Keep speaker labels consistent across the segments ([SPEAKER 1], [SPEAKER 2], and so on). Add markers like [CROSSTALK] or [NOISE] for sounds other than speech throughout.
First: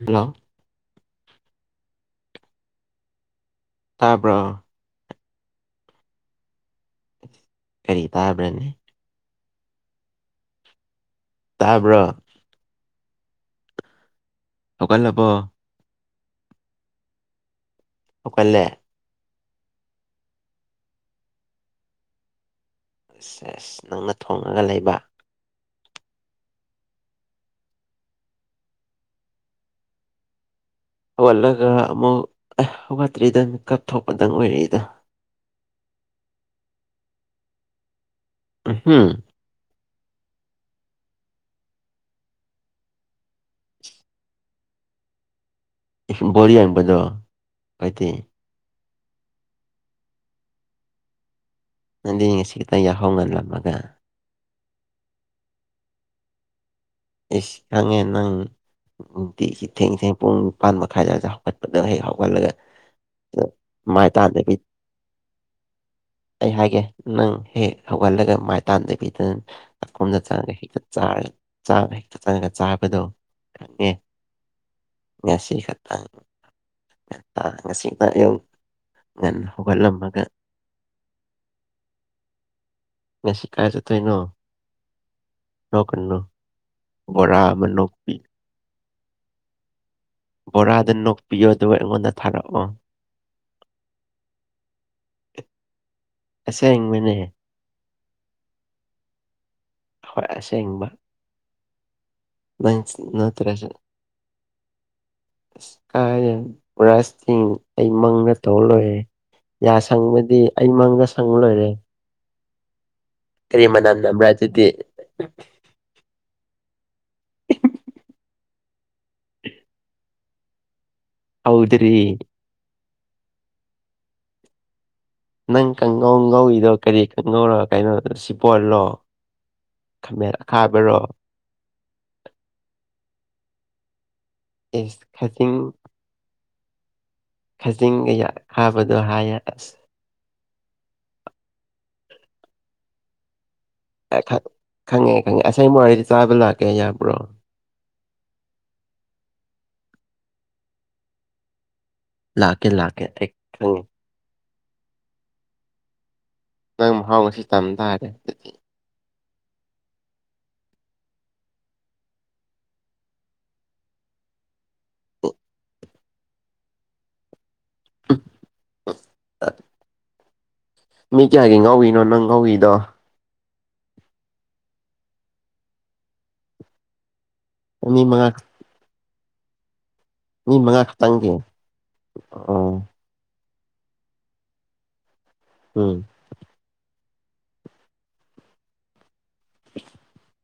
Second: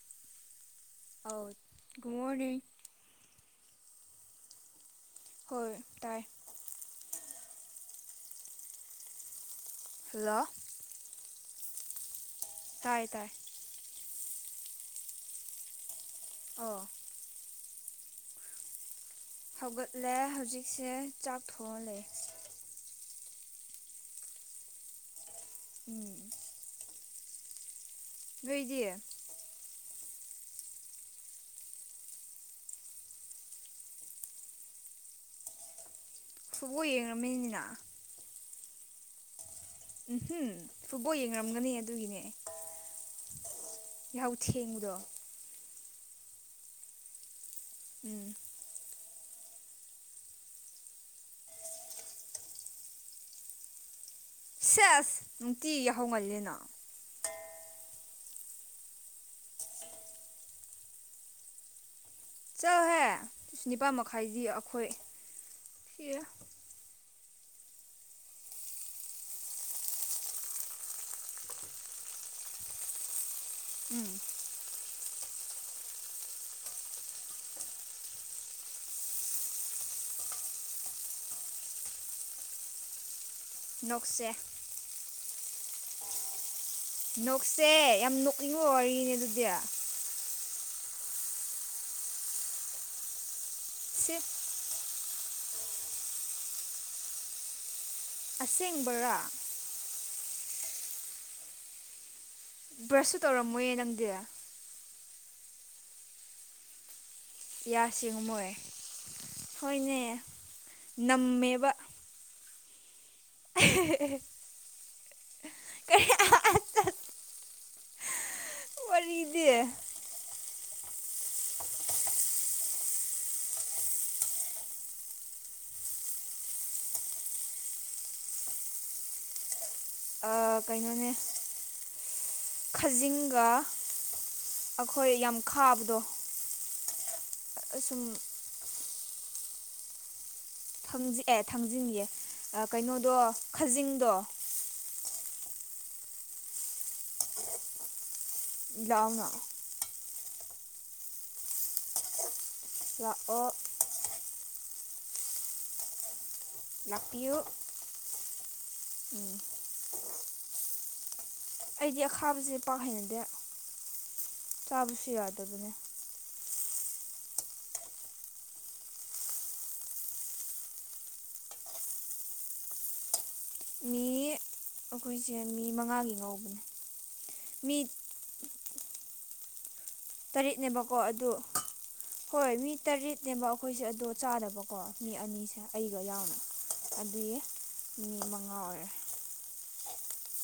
[SPEAKER 1] hello
[SPEAKER 2] ꯑꯧ good morning
[SPEAKER 1] ꯇꯕ꯭ꯔꯣ
[SPEAKER 2] ꯍꯣꯏ ꯇꯥꯏ
[SPEAKER 1] ꯀꯔꯤ ꯇꯥꯕ꯭ꯔꯅꯦ
[SPEAKER 2] ꯍꯜꯂꯣ
[SPEAKER 1] ꯇꯥꯕ꯭ꯔ
[SPEAKER 2] ꯇꯥꯏ ꯇꯥꯏ
[SPEAKER 1] ꯍꯧꯀꯜ ꯂꯄꯣ
[SPEAKER 2] ꯑꯣ
[SPEAKER 1] ꯑꯣꯀꯣꯂꯦ
[SPEAKER 2] ꯍꯧꯒꯠꯂꯦ ꯍꯧꯖꯤꯛꯁꯦ ꯆꯥꯛ ꯊꯣꯡꯍꯜꯂꯦ
[SPEAKER 1] ꯑꯁ ꯑꯁ ꯅꯪꯅ ꯊꯣꯡꯉꯒ ꯂꯩꯕ
[SPEAKER 2] ꯎꯝ ꯅꯣꯏꯗꯤ
[SPEAKER 1] ꯍꯧꯒꯠꯂꯒ ꯑꯃꯨꯛ ꯑꯦ ꯍꯧꯒꯠꯇ꯭ꯔꯤꯗꯪ ꯀꯞꯊꯣꯛꯄꯗꯪ ꯑꯣꯏꯔꯛꯏꯗ [INAUDIBLE]
[SPEAKER 2] ꯁꯨꯕꯣ ꯌꯦꯡꯝꯃꯤꯅꯤꯅ
[SPEAKER 1] ꯎꯝ
[SPEAKER 2] ꯎꯝꯍꯝ ꯐꯨꯠꯕꯣꯜ ꯌꯦꯡꯅꯔꯝꯒꯅꯤ ꯑꯗꯨꯒꯤꯅꯦ ꯑꯩ ꯌꯥꯍꯧ ꯊꯦꯡꯕꯗꯣ
[SPEAKER 1] ꯣꯔꯤ ꯍꯥꯏꯡꯄꯗꯣ ꯀꯥꯏꯇ
[SPEAKER 2] ꯎꯝ
[SPEAKER 1] ꯅꯗꯤ ꯉꯁꯤ ꯈꯤꯇ ꯌꯥꯍꯧ ꯉꯜꯂꯝꯃꯒ
[SPEAKER 2] ꯁꯦꯁ ꯅꯨꯡꯇꯤ ꯌꯥꯍꯧꯒꯜꯂꯤꯅꯥ
[SPEAKER 1] ꯏꯁꯀꯉꯦ ꯅꯏ ꯅꯨꯡꯇꯤ ꯏꯊꯦꯡ ꯏꯊꯦꯡ ꯄꯨꯡ ꯅꯤꯄꯥꯟ ꯃꯈꯥꯏꯗꯋꯥꯗ ꯍꯧꯒꯠꯄꯗ ꯍꯦꯛ ꯍꯥꯎ
[SPEAKER 2] ꯆꯠꯥꯛꯍꯦ ꯂꯤꯁꯤꯡ ꯅꯤꯄꯥꯜ ꯃꯈꯥꯏꯗꯤ
[SPEAKER 1] ꯇꯥꯟꯗꯕꯤ
[SPEAKER 2] ꯑꯩꯈꯣꯏ ꯁꯤ
[SPEAKER 1] ꯑꯩ ꯍꯥꯏꯒꯦ ꯅꯪ ꯍꯦꯛ ꯍꯧꯒꯠꯂꯒ ꯃꯥꯏ ꯇꯥꯟꯗꯕꯤꯗꯪ ꯑꯈꯣꯝꯗ ꯆꯥꯉꯒ ꯍꯦꯛꯇ ꯆꯥꯔꯦ ꯆꯥ ꯍꯦꯛꯇ ꯆꯪꯉꯒ ꯆꯥꯕꯗꯣ ꯈꯪꯉꯦ
[SPEAKER 2] ꯎꯝ
[SPEAKER 1] ꯉꯁꯤ ꯈꯠꯇ ꯇꯥ ꯉꯁꯤꯗ ꯌꯧ ꯉꯟ ꯍꯨꯒꯂꯃꯒ ꯁꯀꯥꯏꯁꯇꯩꯅꯣ
[SPEAKER 2] ꯅꯣꯛꯁꯦ
[SPEAKER 1] ꯔꯣꯀꯟꯅꯣ
[SPEAKER 2] ꯅꯣꯛꯁꯦ ꯌꯥꯝ ꯅꯣꯛꯀꯤꯉ ꯋꯥꯔꯤꯅꯦ ꯑꯗꯨꯗꯤ
[SPEAKER 1] ꯕꯣꯔꯥꯗ ꯅꯣꯛꯄꯤꯌꯣ ꯑꯗꯨꯕꯨ ꯑꯩꯉꯣꯟꯗ ꯊꯥꯔꯛꯑꯣ
[SPEAKER 2] ꯁꯤꯐ
[SPEAKER 1] ꯑꯁꯥ ꯏꯪꯃꯅꯦ ꯍꯥꯏ
[SPEAKER 2] ꯑꯁꯦꯡꯕꯔꯥ
[SPEAKER 1] ꯍꯣꯏ ꯑꯁꯦꯡꯕ
[SPEAKER 2] ꯕ꯭ꯔꯁꯁꯨ
[SPEAKER 1] ꯅꯠꯇ꯭ꯔꯁꯨ
[SPEAKER 2] ꯇꯧꯔꯝꯃꯣꯏꯌꯦ ꯅꯪꯗꯤ
[SPEAKER 1] ꯀ ꯁꯤꯡ
[SPEAKER 2] ꯌꯥ
[SPEAKER 1] ꯑꯩ ꯃꯪꯗ
[SPEAKER 2] ꯁꯦꯡꯉꯝꯃꯣꯏ
[SPEAKER 1] ꯇꯧꯍ ꯂꯣꯏꯔꯦ ꯌꯥ
[SPEAKER 2] ꯍꯣꯏꯅꯦ
[SPEAKER 1] ꯁꯪꯕꯗꯤ ꯑꯩ ꯃꯪꯗ ꯁꯪ ꯂꯣꯏꯔꯦ
[SPEAKER 2] ꯅꯝꯃꯦꯕ
[SPEAKER 1] ꯀꯔꯤ ꯃꯅꯝ ꯅꯝꯕ꯭ꯔꯥ ꯑꯗꯨꯗꯤ
[SPEAKER 2] ꯀ [UNINTELLIGIBLE] ꯋꯥꯔꯤꯗꯤ
[SPEAKER 1] ꯍꯥꯎꯗ꯭ꯔꯔꯤ ꯅꯪ ꯀꯥꯡꯉꯧ ꯀꯧꯏꯗꯣ ꯀꯔꯤ ꯀꯥꯡꯪꯉꯧꯔꯣ ꯀꯩꯅꯣꯗ ꯁꯤꯄꯣꯜꯂꯣ
[SPEAKER 2] ꯀꯩꯅꯣꯅꯦ ꯈꯥꯖꯤꯡꯒ
[SPEAKER 1] ꯑꯦꯁ
[SPEAKER 2] ꯑꯩꯈꯣꯏ ꯌꯥꯝ ꯈꯥꯕꯗꯣ ꯁꯨꯝ
[SPEAKER 1] ꯈꯖꯤꯡꯒ ꯍꯥꯥꯕꯗꯣ ꯍꯥꯏꯑꯁ
[SPEAKER 2] ꯊꯥꯡꯖ ꯑꯦ ꯊꯥꯡꯖꯤꯟꯑꯦ ꯀꯩꯅꯣꯗꯣ ꯈꯥꯖꯤꯡꯗꯣ
[SPEAKER 1] ꯈꯪꯉꯦ ꯈꯪꯉꯦ ꯑꯁꯥꯏ ꯋꯥꯔꯤꯔꯤꯗ ꯆꯥꯕ ꯂꯥꯛꯀꯦ ꯌꯥꯕ꯭ꯔꯣ
[SPEAKER 2] ꯌꯥꯎꯅ
[SPEAKER 1] ꯂꯥꯛꯀꯦ ꯂꯥꯛꯀꯦ
[SPEAKER 2] ꯂꯥꯛꯑꯣ
[SPEAKER 1] ꯅꯪ
[SPEAKER 2] ꯂꯥꯛꯄꯤꯌꯨ
[SPEAKER 1] ꯃꯍꯥꯎꯁꯤ ꯇꯝ ꯇꯥꯔꯦ ꯑꯗꯨꯗꯤ
[SPEAKER 2] ꯎꯝ ꯑꯩꯗꯤ ꯑꯈꯥꯕꯁꯦ ꯄꯥꯛ ꯍꯩꯅꯗꯦ ꯆꯥꯕꯁꯨ ꯌꯥꯗꯕꯅꯦ
[SPEAKER 1] [UNINTELLIGIBLE] ꯃꯤ ꯀꯌꯥꯒꯤ ꯉꯧꯏꯅꯣ ꯅꯪ ꯉꯧꯏꯗꯣ
[SPEAKER 2] ꯃꯤ ꯑꯩꯈꯣꯏꯁꯦ ꯃꯤ ꯃꯉꯥꯒꯤ ꯉꯧꯕꯅꯦ ꯃꯤ
[SPEAKER 1] ꯑ ꯃꯉ
[SPEAKER 2] ꯇꯔꯦꯠꯅꯦꯕꯀꯣ ꯑꯗꯨ
[SPEAKER 1] ꯈꯛꯇꯪꯒꯤ
[SPEAKER 2] ꯍꯣꯏ ꯃꯤ
[SPEAKER 1] ꯑꯣ
[SPEAKER 2] ꯇꯔꯦꯠꯅꯦꯕ ꯑꯩ ꯑꯩꯈꯣꯏꯁꯦ ꯑꯗꯣ ꯆꯥꯗꯕꯀꯣ ꯃꯤ ꯑꯅꯤꯁꯦ
[SPEAKER 1] ꯎꯝ
[SPEAKER 2] ꯑꯩꯒ ꯌꯥꯎꯅ ꯑꯗꯨꯗꯤ ꯃꯤ ꯃꯉꯥ ꯑꯣꯏꯔꯦ
[SPEAKER 1] [UNINTELLIGIBLE] [UNINTELLIGIBLE]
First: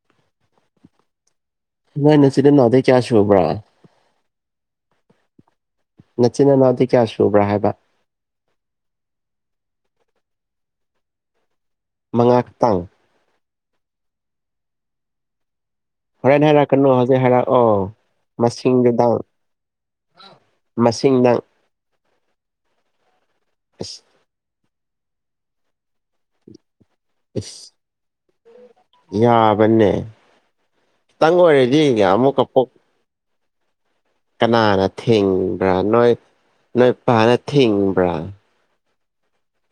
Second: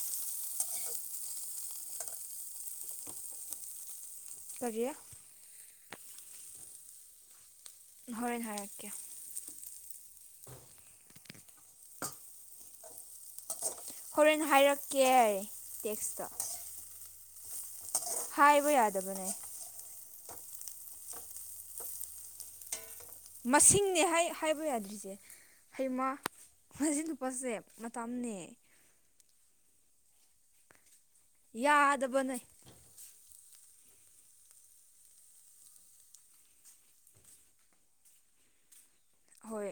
[SPEAKER 1] ꯅꯥꯏꯅꯁꯤꯗꯦꯟ ꯅꯗꯩ ꯀꯌꯥꯁꯕ꯭ꯔꯥ
[SPEAKER 2] ꯇꯔꯌꯥ
[SPEAKER 1] ꯅꯆꯤꯟ ꯏꯅꯥꯎꯗꯤ ꯀꯌꯥ ꯁꯨꯕ꯭ꯔꯥ ꯍꯥꯏꯕ
[SPEAKER 2] ꯍꯣꯏ ꯍꯥꯏꯔꯛꯀꯦ
[SPEAKER 1] ꯃꯉꯥ ꯇꯥꯡ
[SPEAKER 2] ꯍꯣꯔꯦꯟ ꯍꯥꯏꯔꯛꯀꯦ ꯇꯦꯛꯁꯇ
[SPEAKER 1] ꯍꯣꯔꯦꯟ ꯍꯥꯏꯔꯛꯀꯅꯣ ꯍꯧꯖꯤꯛ ꯍꯥꯏꯔꯛꯑꯣ
[SPEAKER 2] ꯍꯥꯏꯕ ꯌꯥꯗꯕꯅꯦ
[SPEAKER 1] ꯃꯁꯤꯡꯅ ꯑꯁ
[SPEAKER 2] ꯃꯁꯤꯡꯅꯦ ꯍꯥꯏꯕ ꯌꯥꯗ꯭ꯔꯤꯁꯦ ꯍꯩꯃ ꯃꯁꯤ ꯅꯨꯄꯥꯁꯦ
[SPEAKER 1] ꯑꯁ
[SPEAKER 2] ꯃꯇꯝꯅꯦ
[SPEAKER 1] ꯌꯥꯕꯅꯦ ꯇꯪ ꯑꯣꯏꯔꯦꯗꯤꯒ
[SPEAKER 2] ꯌꯥꯗꯕꯅꯦ
[SPEAKER 1] ꯑꯃꯨꯛꯀꯣꯛ ꯀꯅꯥꯅ ꯊꯤꯡꯕ꯭ꯔꯥ ꯅꯣꯏ ꯅꯣꯏ ꯄꯅ ꯊꯤꯡꯕ꯭ꯔꯥ
[SPEAKER 2] ꯍꯣꯏ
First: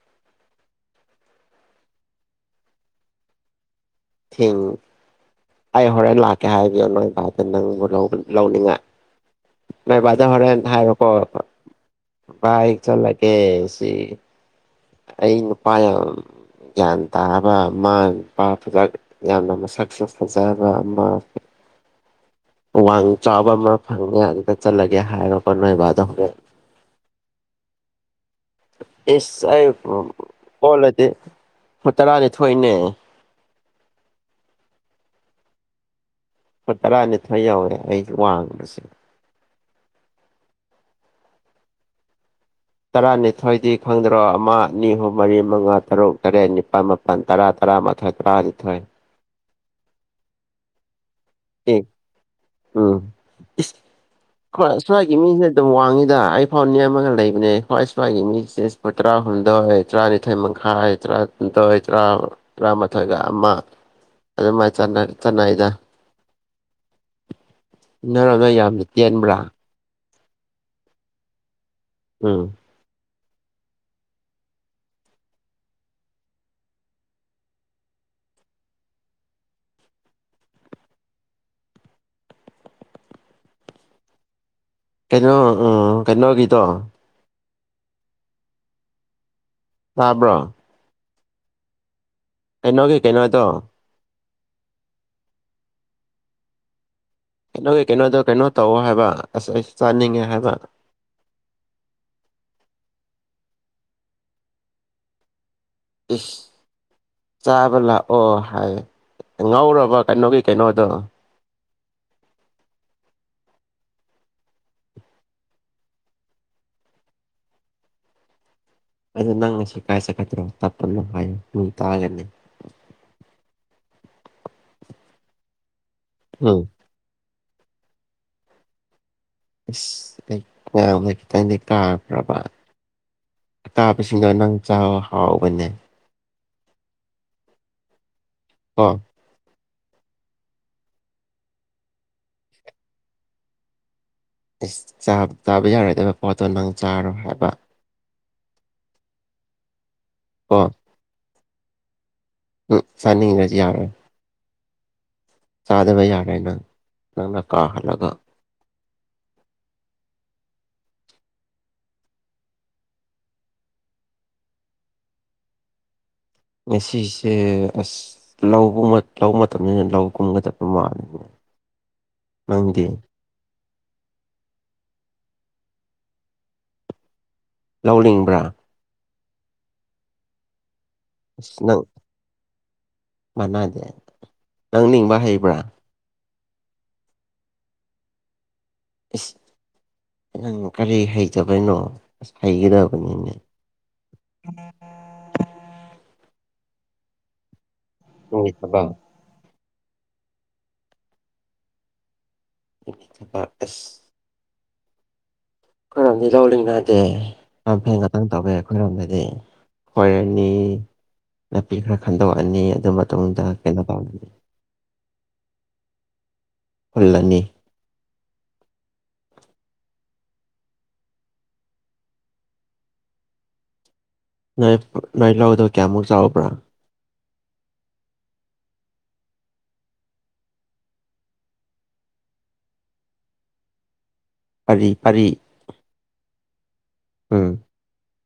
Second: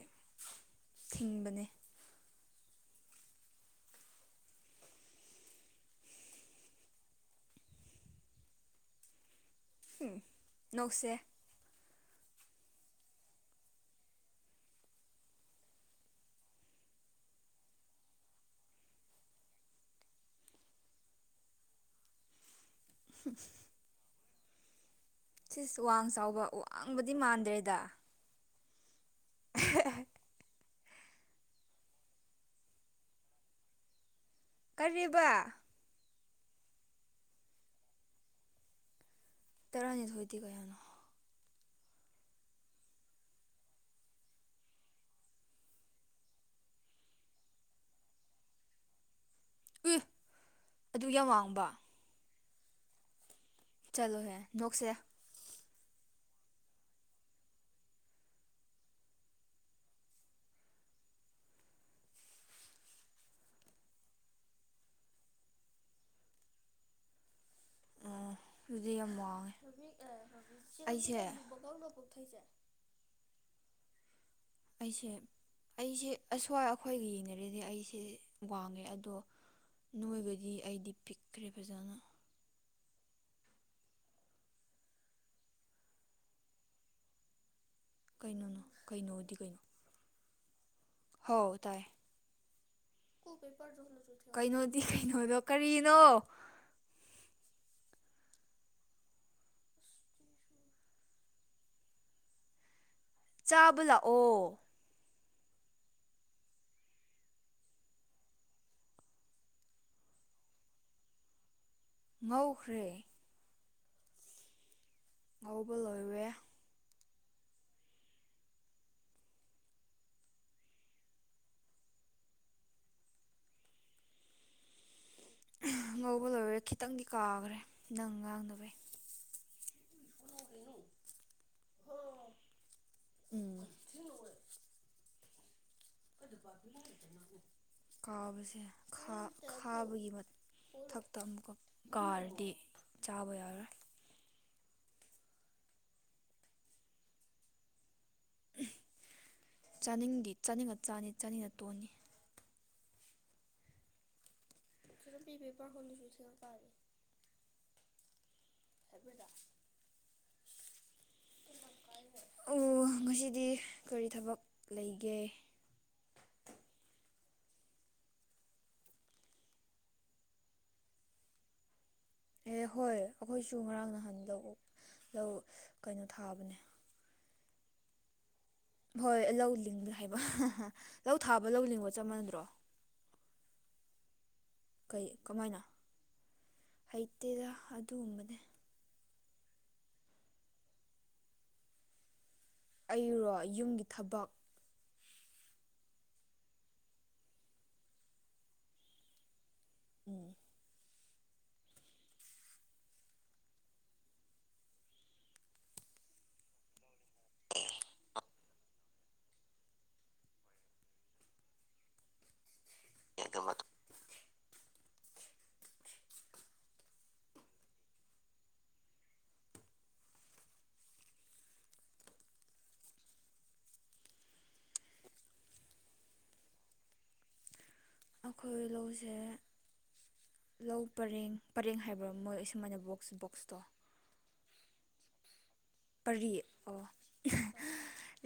[SPEAKER 2] ꯊꯤꯡꯕꯅꯦ
[SPEAKER 1] ꯊꯦꯡ ꯑꯩ ꯍꯣꯔꯦꯟ ꯂꯥꯛꯀꯦ ꯍꯥꯏꯕꯤ ꯅꯪꯚꯥꯎꯗ ꯅꯪꯕꯨ ꯂꯧꯅꯤꯡꯉꯥꯏ ꯃ
[SPEAKER 2] ꯎꯝ
[SPEAKER 1] ꯖ ꯍꯔꯦꯟ ꯍꯥꯏꯔꯣꯀꯣ
[SPEAKER 2] ꯅꯣꯛꯁꯦ
[SPEAKER 1] ꯏꯛ ꯆꯂꯒꯦꯁꯤ ꯑꯩꯩꯅ ꯄꯥꯏꯝ ꯒ꯭ꯌꯥꯟ ꯇꯥꯕ ꯃ ꯏꯄꯥ ꯐꯖꯛ ꯌꯥꯝꯅ ꯃꯁꯛ ꯐꯖꯕ ꯑꯃ [UNINTELLIGIBLE] ꯋꯥꯡ ꯆꯥꯎꯥꯕ ꯑꯃ ꯐꯪꯉꯦ ꯑꯗꯨꯗ ꯆꯠꯂꯒꯦ ꯍꯥꯏꯔꯣꯀꯣ ꯅꯣꯏ
[SPEAKER 2] ꯁꯤꯁ
[SPEAKER 1] ꯕꯥꯗ
[SPEAKER 2] ꯋꯥꯡ
[SPEAKER 1] ꯍꯣꯔꯦꯟ
[SPEAKER 2] ꯆꯥꯎꯕ ꯋꯥꯡꯕꯗꯤ ꯃꯥꯟꯗ꯭ꯔꯦꯗ
[SPEAKER 1] ꯑꯦ ꯑꯣꯂ ꯍꯨ ꯇꯔꯥꯅꯤ ꯊꯣꯏꯅꯦ
[SPEAKER 2] ꯀꯔꯤꯕ
[SPEAKER 1] ꯍꯣꯏ ꯇꯔꯥꯅꯤ ꯊ ꯌꯥꯎꯋꯦ ꯑꯩ ꯋꯥꯡꯁꯦ
[SPEAKER 2] ꯇꯔꯅꯤ ꯊꯣꯏꯇ ꯀꯌꯥꯅ
[SPEAKER 1] ꯇꯔꯥꯅꯤꯊꯣꯏꯗꯤ ꯈꯪꯗ꯭ꯔꯣ ꯑꯃ ꯅꯤꯍꯨꯝ ꯃꯔꯤ ꯃꯉꯥ ꯇꯔꯨꯛ ꯇꯔꯦꯠ ꯅꯤꯄꯥꯜ ꯃꯥꯄꯜ ꯇꯔꯥ ꯇꯔꯨ ꯇ ꯃꯊ ꯇ ꯔꯥꯖꯤ
[SPEAKER 2] ꯎ ꯑꯗꯨ ꯌꯥꯝ ꯋꯥꯡꯕ
[SPEAKER 1] ꯑꯦ
[SPEAKER 2] ꯆꯠꯂꯣꯍꯦ
[SPEAKER 1] ꯎꯝ
[SPEAKER 2] ꯅꯣꯛꯁꯦ
[SPEAKER 1] ꯁꯃꯒꯤ ꯃꯤ ꯑꯗꯨꯝ ꯋꯥꯡꯉꯤꯗ ꯑꯩ ꯐꯥꯎꯅꯤ ꯑꯃꯒ ꯂꯩꯕꯅꯦ ꯁ꯭ꯋꯥꯏ ꯁ꯭ꯋꯥꯏꯒꯤ ꯃꯤ ꯆꯦꯐꯨ ꯇꯔꯥꯍꯨꯝꯗꯣꯏ ꯇꯔꯥꯅꯤꯊꯣꯏꯃꯨꯛ ꯈꯆꯔꯥꯔ ꯃꯊꯒ ꯑꯗꯨꯃꯥꯏ ꯆ ꯆꯠꯅꯏꯗ ꯅꯔꯅ ꯌꯥꯝꯅ
[SPEAKER 2] ꯑꯗꯨꯗꯤ ꯌꯥꯝ
[SPEAKER 1] ꯇꯦꯟꯕ꯭ꯔꯥ
[SPEAKER 2] ꯋꯥꯡꯉꯦ ꯑꯩꯁꯦ
[SPEAKER 1] ꯎꯝ [INAUDIBLE]
[SPEAKER 2] ꯑꯩꯁꯦ ꯑꯩꯁꯦ ꯑꯁ꯭ꯋꯥꯏ ꯑꯩꯈꯣꯏꯒ ꯌꯦꯡꯅꯔꯤꯗꯤ ꯑꯩꯁꯦ ꯋꯥꯡꯉꯦ ꯑꯗꯣ ꯅꯣꯏꯕꯗꯤ ꯑꯩꯗꯤ ꯄꯤꯛꯈ꯭ꯔꯦ ꯐꯖꯅ
[SPEAKER 1] ꯀꯩꯅꯣ ꯎꯝ ꯀꯩꯅꯣ ꯀꯇꯣ
[SPEAKER 2] ꯀꯩꯅꯣꯅꯣ ꯀꯩꯅꯣꯗꯤ ꯀꯩꯅꯣ
[SPEAKER 1] ꯇꯥꯕ꯭ꯔꯣ
[SPEAKER 2] ꯍ ꯇꯥꯏ
[SPEAKER 1] ꯑꯦꯅꯣ ꯀ ꯀꯩꯅꯣ ꯇꯣ
[SPEAKER 2] ꯀꯩꯅꯣꯗꯤ ꯀꯩꯅꯣꯗꯣ ꯀꯔꯤꯅꯣ
[SPEAKER 1] ꯀꯩꯅꯣꯒꯤ ꯀꯩꯅꯣꯗꯣ ꯀꯩꯅꯣ ꯇꯧꯑꯣ ꯍꯥꯏꯕ ꯑꯁ ꯑꯩ ꯆꯥꯅꯤꯡꯉꯦ ꯍꯥꯏꯕ [INAUDIBLE]
[SPEAKER 2] ꯆꯥꯕ ꯂꯥꯛꯑꯣ
[SPEAKER 1] ꯑꯁ ꯆꯥꯕ ꯂꯥꯛꯑꯣ ꯍꯥꯏ ꯉꯧꯔꯕ ꯀꯩꯅꯣꯒꯤ ꯀꯩꯅꯣꯗꯣ
[SPEAKER 2] ꯃꯧꯈ꯭ꯔꯦ ꯉꯧꯕ ꯂꯣꯏꯋꯦ
[SPEAKER 1] ꯑꯗ ꯅꯪ ꯆ ꯀꯥꯏꯁ ꯈꯇꯔꯣ ꯇꯞꯂꯝ ꯍꯥꯏꯌꯣ ꯃꯤ ꯇꯥꯒꯟꯅꯅꯤ
[SPEAKER 2] ꯉꯧꯕ ꯂꯣꯏꯔꯦ
[SPEAKER 1] ꯎꯝ
[SPEAKER 2] ꯈꯤꯇꯪꯗꯤ ꯀꯥꯈ꯭ꯔꯦ ꯅꯪ ꯉꯥꯡꯅꯕꯩ
[SPEAKER 1] ꯏꯁ ꯑꯩ ꯃꯌꯥꯝꯅ ꯈꯤꯇꯪꯅꯦ ꯀꯥꯔꯕ꯭ꯔꯕ
[SPEAKER 2] ꯎꯝ
[SPEAKER 1] ꯑꯇꯥꯕꯁꯤꯡꯗꯣ ꯅꯪ ꯆ ꯍꯥꯎꯕꯅꯦ
[SPEAKER 2] ꯀꯥꯕꯁꯦ
[SPEAKER 1] ꯀꯣ
[SPEAKER 2] ꯈꯥ ꯊꯥꯕꯒꯤ ꯃꯊꯛꯇ ꯑꯃꯨꯛꯀ ꯀꯥꯔꯗꯤ ꯆꯥꯕ ꯌꯥꯔꯣꯏ
[SPEAKER 1] ꯆꯥꯕ ꯌꯥꯔꯣꯏꯗꯕ ꯄꯣꯠꯇꯣ ꯅꯪ ꯆꯥꯔꯣ ꯍꯥꯏꯕ
[SPEAKER 2] ꯆꯥꯅꯤꯡꯗꯤ
[SPEAKER 1] ꯀꯣ
[SPEAKER 2] ꯆꯥꯅꯤꯡꯉ ꯆꯥꯅꯤ ꯆꯥꯅꯤꯡꯅ ꯇꯣꯟꯅꯤ
[SPEAKER 1] ꯎꯝ ꯐꯅꯤꯡꯗ ꯌꯥꯔꯦ ꯆꯥꯗꯕ ꯌꯥꯔꯦ ꯅꯪ ꯅꯪꯅ ꯀꯥꯍꯜꯂꯒ [INAUDIBLE]
[SPEAKER 2] ꯑꯣ ꯉꯁꯤꯗꯤ ꯀꯔꯤ ꯊꯕꯛ ꯂꯩꯒꯦ
[SPEAKER 1] ꯉꯁꯤꯁꯦ ꯑꯁ ꯂꯧꯒꯕ ꯂ ꯃꯇꯝꯅꯤꯅ ꯂꯧꯒꯨꯝꯒꯗꯕ ꯃꯥꯜꯂꯤꯅꯦ
[SPEAKER 2] ꯑꯦ
[SPEAKER 1] ꯅꯪꯗꯤ
[SPEAKER 2] ꯍꯣꯏ ꯑꯩꯈꯣꯏꯁꯨ ꯉꯔꯥꯡ ꯅꯍꯥꯟ ꯂꯧ ꯂꯧ ꯀꯩꯅꯣ ꯊꯥꯕꯅꯦ
[SPEAKER 1] ꯂꯧꯅꯤꯡꯕ꯭ꯔꯥ
[SPEAKER 2] ꯍꯣꯏ ꯂꯧ ꯂꯤꯡꯕ ꯍꯥꯏꯕ ꯂꯧ ꯊꯥꯕ ꯂꯧ ꯂꯤꯡꯕ ꯆꯞ ꯃꯥꯟꯅꯗ꯭ꯔꯣ
[SPEAKER 1] ꯃꯅꯗꯦ ꯅꯪ
[SPEAKER 2] ꯀꯩ
[SPEAKER 1] ꯅꯤꯡꯕ ꯍꯩꯕ꯭ꯔꯥ
[SPEAKER 2] ꯀꯃꯥꯏꯅ ꯍꯩꯇꯦꯗ ꯑꯗꯨꯒꯨꯝꯕꯅꯦ
[SPEAKER 1] ꯏꯁ ꯅꯪ ꯀꯔꯤ ꯍꯩꯇꯕꯅꯣ ꯁꯥꯏꯒꯦꯗꯕꯅꯤ
[SPEAKER 2] ꯑꯩꯔꯣ ꯌꯨꯝꯒꯤ ꯊꯕꯛ
[SPEAKER 1] ꯍꯗ
[SPEAKER 2] ꯎ
[SPEAKER 1] ꯑꯦꯁ ꯑꯩꯈꯣꯏꯔꯣꯝꯗꯤ ꯇꯧꯜꯂꯤꯉꯠꯇꯦ ꯌꯥꯝ ꯐꯦꯟ ꯈꯇꯪ ꯇꯧꯋꯦ ꯑꯩꯈꯣꯏꯔꯣꯝꯗꯗꯤ ꯍꯔꯅꯤ ꯅꯥꯄꯤ ꯈꯔ ꯈꯟꯗꯣꯛꯑꯅꯤ ꯑꯗꯨ ꯃꯇꯨꯡꯗ ꯈꯦꯟꯅ ꯄꯅꯤ ꯍꯨꯜꯂꯅꯤ ꯅꯣꯏ ꯅꯣꯏ ꯂꯥꯛꯗꯕ ꯀꯌꯥꯃꯨꯛ ꯆꯥꯎꯥꯛꯕ꯭ꯔꯥ
[SPEAKER 2] ꯑꯩꯈꯣꯏ ꯂꯧꯁꯦ ꯂꯧ ꯄꯔꯦꯡ ꯄꯔꯦꯡ ꯍꯥꯏꯕ꯭ꯔꯥ ꯃꯣꯏ ꯑꯃꯥꯏꯅꯕ ꯕꯣꯛꯁꯇꯣ
[SPEAKER 1] ꯄꯔꯤ ꯄꯔꯤ
[SPEAKER 2] ꯄꯔꯤ ꯑꯣ
[SPEAKER 1] ꯑꯝ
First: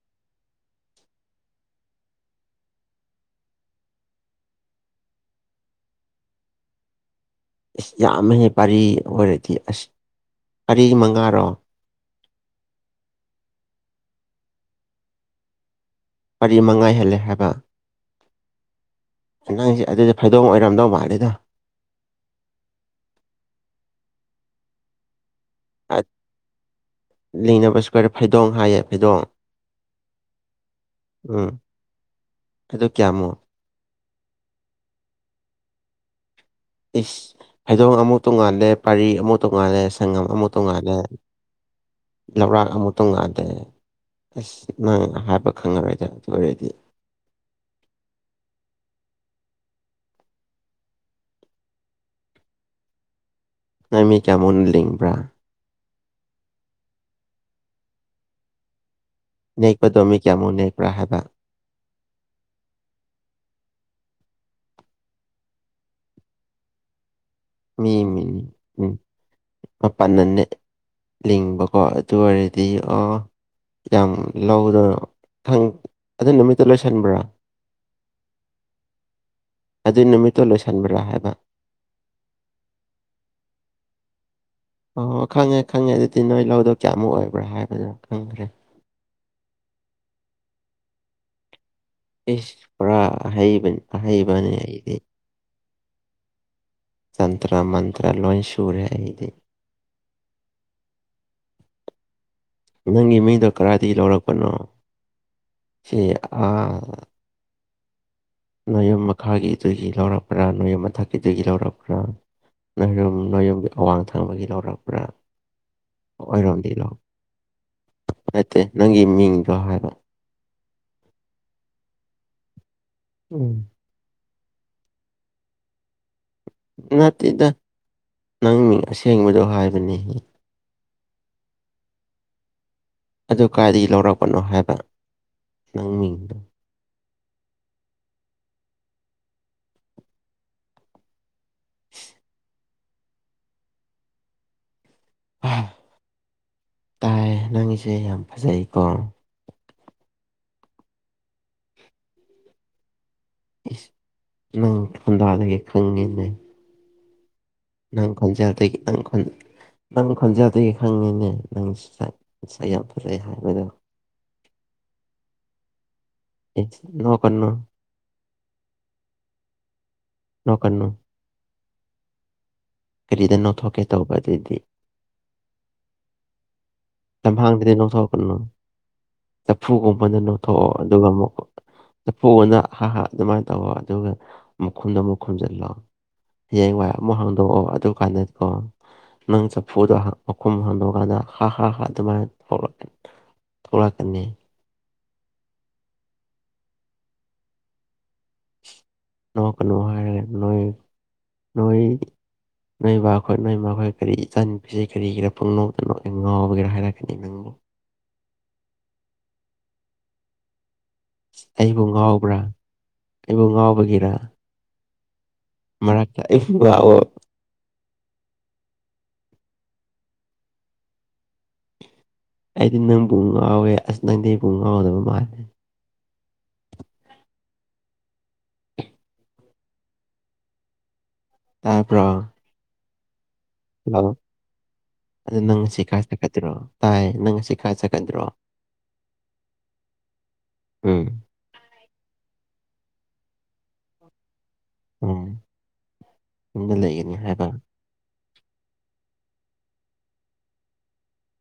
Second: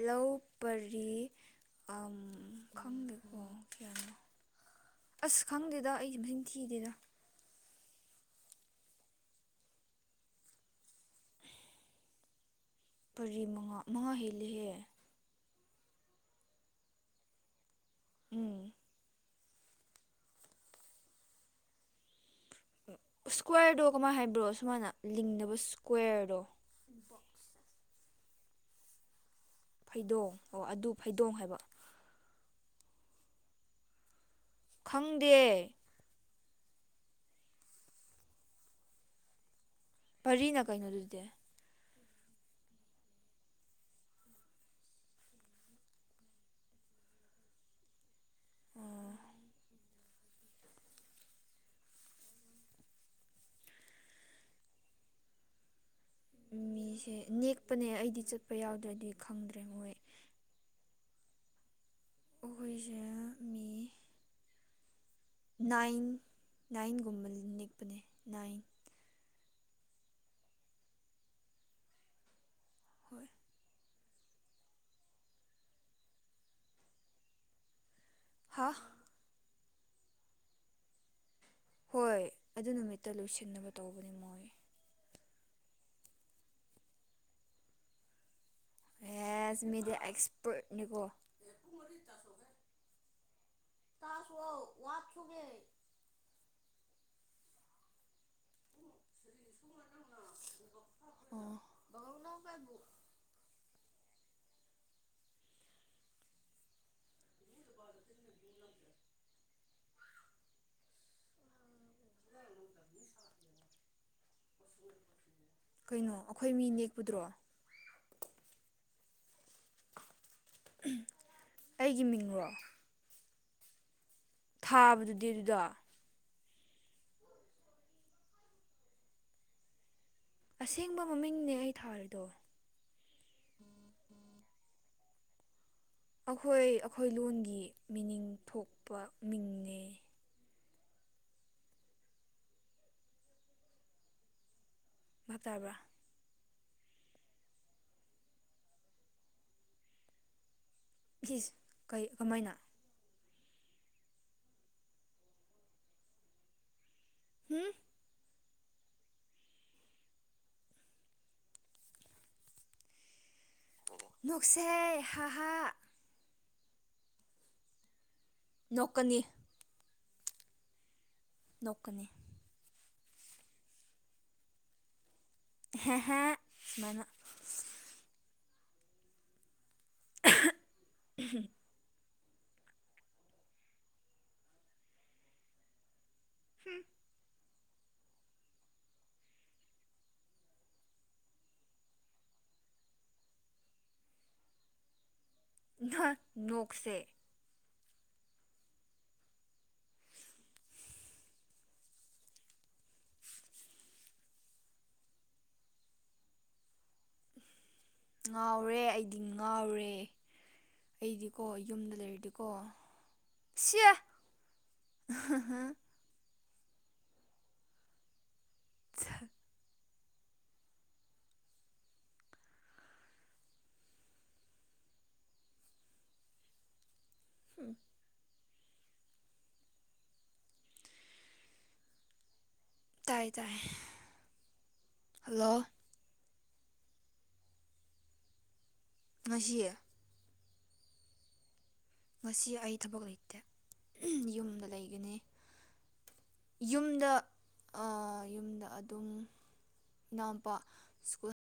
[SPEAKER 2] ꯂꯧ ꯄꯔꯤ ꯈꯪꯗꯦꯀꯣ ꯀꯌꯥꯅꯣ ꯑꯁ ꯈꯪꯗꯦꯗ ꯑꯩꯁ ꯟ ꯊꯤꯗꯦꯗ
[SPEAKER 1] ꯑꯁ ꯌꯥꯝꯃꯍꯦ ꯄꯥꯔꯤ ꯑꯣꯏꯔꯗꯤ ꯑꯁ ꯄꯔꯤ ꯃꯉꯥꯔꯣ
[SPEAKER 2] ꯄꯔꯤ ꯃꯉꯥ ꯃꯉꯥ ꯍꯦꯜꯂꯍꯦ
[SPEAKER 1] ꯄꯔꯤ ꯃꯉꯥ ꯍꯦꯜꯂꯦ ꯍꯥꯏꯕ
[SPEAKER 2] ꯎꯝ
[SPEAKER 1] ꯅꯪꯁꯦ ꯑꯗꯨꯗ ꯐꯩꯗꯣꯡ ꯑꯣꯏꯔꯝꯗꯧ ꯃꯥꯜꯂꯦꯗ
[SPEAKER 2] ꯏꯁꯀ꯭ꯋꯥꯔꯗꯣ ꯀꯃꯥꯏꯅ ꯍꯥꯏꯕ꯭ꯔꯣ ꯁꯨꯃꯥꯏꯅ ꯂꯤꯡꯅꯕ ꯁ꯭ꯀ꯭ꯋꯔꯗꯣ
[SPEAKER 1] ꯔꯦ ꯐꯩꯗꯣꯡ ꯍꯥꯏꯌꯦ ꯐꯩꯗꯣꯡ
[SPEAKER 2] ꯐꯩꯗꯣꯡ ꯑꯣ ꯑꯗꯨ ꯐꯩꯗꯣꯡ ꯍꯥꯏꯕ
[SPEAKER 1] ꯑꯗꯨꯗ ꯀꯌꯥꯃꯣ
[SPEAKER 2] ꯈꯪꯗꯦ
[SPEAKER 1] ꯏꯁ ꯐꯩꯗꯣꯡ ꯑꯃꯨꯛ ꯇꯣꯡꯉꯥꯜꯂꯦ ꯄꯥꯔꯤ ꯑꯃꯨꯛ ꯇꯣꯡꯉꯥꯜꯂꯦ ꯁꯪꯉꯝ ꯑꯃꯨꯛ
[SPEAKER 2] ꯄꯔꯤꯅ
[SPEAKER 1] ꯇꯣꯡꯉꯥꯜꯂꯦ
[SPEAKER 2] ꯀꯩꯅꯣꯗꯨꯗꯤ
[SPEAKER 1] ꯂꯧꯔꯥꯛ ꯑꯃꯨꯛ ꯇꯣꯉꯥꯗꯦ ꯑꯁ ꯅꯪ ꯍꯥꯏꯕ ꯈꯪꯉꯔꯣꯏꯗ ꯑꯗꯨ ꯑꯣꯏꯔꯗꯤ
[SPEAKER 2] ꯑꯣ
[SPEAKER 1] ꯅꯃꯤ ꯀꯦꯃꯣꯟ ꯂꯤꯡꯕ꯭ꯔꯥ
[SPEAKER 2] ꯃꯤꯁꯦ ꯅꯦꯛꯄꯅꯦ ꯑꯩꯗꯤ ꯆꯠꯄ ꯌꯥꯎꯗ꯭ꯔꯦꯗꯤ
[SPEAKER 1] ꯅꯀꯣꯗꯃꯤ ꯀꯃꯣ ꯅ ꯄ꯭ꯔꯥ ꯍꯥꯏꯕ
[SPEAKER 2] ꯑꯣꯈꯣꯏꯁ ꯃꯤ ꯅꯥꯏꯟ ꯅꯥꯏꯟꯒꯨꯝꯕꯜ
[SPEAKER 1] ꯎ ꯎꯝ ꯃꯄꯜꯅꯟꯅ ꯂꯤꯡꯕꯀꯣ ꯑꯗꯨ ꯑꯣꯏꯔꯗꯤ ꯑꯣ
[SPEAKER 2] ꯍꯣꯏ
[SPEAKER 1] ꯌꯥꯝ ꯂꯧꯗꯣꯏꯅꯣꯪ ꯑꯗꯨ ꯅꯨꯃꯤꯠꯇ ꯂꯣꯏꯁꯤꯟꯕ꯭ꯔꯥ
[SPEAKER 2] ꯍꯥ
[SPEAKER 1] ꯑꯗꯨꯏ ꯅꯨꯃꯤꯠꯇꯨ ꯂꯣꯏꯁꯤꯟꯕꯔꯥ ꯍꯥꯏꯕ
[SPEAKER 2] ꯍꯣꯏ ꯑꯗꯨ ꯅꯨꯃꯤꯠꯇ ꯂꯣꯏꯁꯤꯟꯅꯕ ꯇꯧꯕꯅꯦ ꯃꯣꯏ
[SPEAKER 1] ꯑꯣꯣꯏ ꯈꯪꯉꯦ ꯈꯪꯉꯦ ꯑꯗꯨꯗꯤ ꯅꯣꯏ ꯂꯧꯗꯣ ꯀꯌꯥꯃꯨꯛ ꯑꯣꯏꯕ꯭ꯔꯥ ꯍꯥꯏꯕꯗꯨꯅ ꯈꯪꯈ꯭ꯔꯦ
[SPEAKER 2] ꯌꯥꯁ ꯃꯦꯗꯤ ꯑꯦꯛꯁꯄꯔꯠꯅꯤꯀꯣ
[SPEAKER 1] ꯏꯁ ꯄꯔꯥ ꯑꯍꯩꯕꯅꯦꯗ ꯇꯟ꯭ꯔ ꯃꯟ꯭ꯔ ꯂꯣꯟꯁ ꯁꯣꯔꯦꯗꯤ ꯅꯪꯒꯤ ꯃꯤꯗꯣ ꯀꯗꯥꯏꯗꯒꯤ ꯂꯧꯔꯛꯄꯅꯣ ꯁꯤ ꯅꯌꯨꯝ ꯃꯈꯥꯒꯤꯗꯨꯒꯤ ꯂꯧꯔꯛꯄ꯭ꯔꯥ ꯅꯌꯨꯝ ꯃꯊꯛꯀꯤꯗꯨꯒꯤ ꯂꯧꯔꯛꯄꯥ ꯅꯣꯏꯌꯨꯝꯒꯤ ꯑꯋꯥꯡ ꯊꯪꯕꯒꯤ ꯂꯧꯔꯛꯄ꯭ꯔꯥ
[SPEAKER 2] ꯀꯩꯅꯣ ꯑꯩꯈꯣꯏ ꯃꯤ ꯅꯦꯛꯄꯨꯗ꯭ꯔꯣ
[SPEAKER 1] ꯅꯇꯦ ꯅꯪꯒꯤ ꯃꯤꯡꯗꯣ ꯍꯥꯏꯔꯣ
[SPEAKER 2] ꯑꯩꯒꯤ ꯃꯤꯡꯔꯣ
[SPEAKER 1] ꯎꯝ
[SPEAKER 2] ꯊꯥꯕꯗꯨꯗꯤ ꯑꯗꯨꯗꯥ
[SPEAKER 1] ꯅꯠꯇꯦꯗ ꯅꯪ ꯃꯤꯡ ꯑꯁꯦꯡꯕꯗꯣ ꯍꯥꯏꯕꯅꯤ
[SPEAKER 2] ꯑꯁꯦꯡꯕ ꯃꯃꯤꯡꯅꯦ ꯑꯩ ꯊꯥꯔꯤꯗꯣ
[SPEAKER 1] ꯑꯗꯨ ꯀꯥꯏꯗꯒꯤ ꯂꯧꯔꯛꯄꯅꯣ ꯍꯥꯏꯕ ꯅꯪ ꯃꯤꯡꯗꯣ
[SPEAKER 2] ꯑꯩꯈꯣꯏ ꯑꯩꯈꯣꯏ ꯂꯣꯟꯒꯤ ꯃꯤꯅꯤꯡ ꯊꯣꯛꯄ ꯃꯤꯡꯅꯦ
[SPEAKER 1] [INAUDIBLE]
[SPEAKER 2] ꯉꯠꯇꯕꯥ
[SPEAKER 1] ꯇꯥꯏ ꯅꯪꯁꯦ ꯌꯥꯝ ꯐꯖꯩꯀꯣ
[SPEAKER 2] ꯌꯦꯁ ꯀ ꯀꯃꯥꯏꯅ
[SPEAKER 1] ꯏꯁ ꯅꯪ ꯊꯟꯗꯥꯒꯦ ꯈꯪꯉꯦꯅꯦ
[SPEAKER 2] ꯍꯨꯝ
[SPEAKER 1] [UNINTELLIGIBLE] ꯅꯪ ꯈꯣꯟꯖꯦꯜꯗꯒꯤ ꯈꯉꯅꯦ ꯅꯪ ꯐꯖ ꯍꯥꯏ
[SPEAKER 2] ꯅꯣꯛꯁꯦ ꯍꯥꯍꯥ
[SPEAKER 1] ꯅꯣꯛꯀꯅꯨ
[SPEAKER 2] ꯅꯣꯛꯀꯅꯤ
[SPEAKER 1] ꯅꯣꯛꯀꯥꯅꯨ
[SPEAKER 2] ꯅꯣꯛꯀꯅꯤ
[SPEAKER 1] ꯀꯔꯤꯗꯥ ꯅꯣꯛꯊꯣꯛꯀꯦ ꯇꯧꯕ ꯑꯗꯨꯗꯤ
[SPEAKER 2] ꯍꯦꯍꯦ ꯁꯨꯃꯥꯏꯅ
[SPEAKER 1] ꯌꯥꯝ ꯐꯪꯗꯗꯤ ꯅꯣꯡꯊꯣꯛꯀꯅꯨ ꯍꯐꯨꯒꯨꯝꯕꯅ ꯂꯧꯊꯣꯛꯑꯣ ꯑꯗꯨꯒ ꯑꯃꯨꯛ ꯂ ꯄꯣꯛꯑꯅ ꯍꯥ ꯍꯥ ꯑꯗꯨꯃꯥꯏꯅ ꯇꯧꯔ ꯑꯗꯨꯒ ꯃꯈꯨꯟꯗ ꯑꯃꯨꯛ ꯈꯨꯝꯖꯤꯜꯂꯣ ꯍꯌꯦꯡ ꯋꯥꯏ ꯑꯃꯨꯛ ꯍꯥꯡꯗꯣꯛꯑꯣ ꯑꯗꯨꯀꯥꯟꯗꯗꯤꯀꯣ ꯅꯪ ꯆꯐꯨꯗꯣ ꯃꯈꯨꯝ ꯍꯥꯡꯗꯣꯛꯑꯀꯥꯟꯗ ꯍꯥ ꯑꯗꯨꯃꯥꯏꯅ ꯊꯣꯛꯂꯛꯀꯅꯤ
[SPEAKER 2] ꯅꯣꯛ ꯁꯦ
[SPEAKER 1] ꯅꯣꯛꯀꯅꯨ ꯍꯥꯏꯔꯒꯥ ꯅꯣꯏ ꯅꯣꯏ ꯅꯣꯏꯕ ꯈꯣꯏ ꯅꯣꯏꯃꯥ ꯈꯣꯏ ꯀꯔꯤ ꯏꯆꯥ ꯅꯨꯨꯄꯤꯁ ꯀꯔꯤꯒꯤꯔꯥ ꯄꯨꯡꯅꯅꯣꯛꯇꯥ ꯅꯣꯛꯑꯦ ꯉꯥꯎꯕꯒꯤꯔꯥ ꯍꯥꯏꯔꯛꯀꯅꯤ ꯅꯪꯕꯨ
[SPEAKER 2] ꯉꯥꯎꯔꯦ ꯑꯩꯗꯤ ꯉꯥꯎꯔꯦ ꯑꯩꯗꯤꯀꯣ
[SPEAKER 1] ꯑꯩꯕꯨ
[SPEAKER 2] ꯌꯨꯝꯗ
[SPEAKER 1] ꯉꯥꯎꯕ꯭ꯔꯥ
[SPEAKER 2] ꯂꯩꯔꯗꯤꯀꯣ
[SPEAKER 1] ꯑꯩꯕꯨ
[SPEAKER 2] ꯁꯤꯌꯦ
[SPEAKER 1] ꯉꯥꯎꯕꯒꯤꯔ [UNINTELLIGIBLE] ꯑꯩꯗꯤ ꯅꯪꯕꯨ ꯉꯥꯎꯋꯦ ꯑꯁ ꯅꯪꯗꯤ ꯑꯩꯕꯨ ꯉꯥꯎꯗꯕ ꯃꯥꯜꯂꯦ
[SPEAKER 2] [INAUDIBLE]
[SPEAKER 1] ꯇꯥꯕꯔꯣ
[SPEAKER 2] ꯇꯥꯏ ꯇꯥꯏ
[SPEAKER 1] ꯍꯂꯣ ꯑꯗꯨ
[SPEAKER 2] ꯍꯜꯂꯣ
[SPEAKER 1] ꯅꯪ ꯁꯤ ꯀ ꯇꯥꯏ ꯅꯪ ꯁꯤ ꯀꯥꯏ ꯆꯠꯀꯗ꯭ꯔꯣ
[SPEAKER 2] ꯉꯥꯁꯤ
[SPEAKER 1] ꯎꯝ
[SPEAKER 2] ꯉꯁꯤ ꯑꯩ ꯊꯕꯛ ꯂꯩꯇꯦ ꯌꯨꯝꯗ ꯂꯩꯒꯅꯤ
[SPEAKER 1] ꯎꯝ
[SPEAKER 2] ꯌꯨꯝꯗ
[SPEAKER 1] ꯂꯩꯒꯅꯤ ꯍꯥꯏꯕ
[SPEAKER 2] ꯌꯨꯝꯗ ꯑꯗꯨꯝ ꯏꯅꯥꯎ ꯅꯨꯄꯥ ꯁꯀꯨꯜ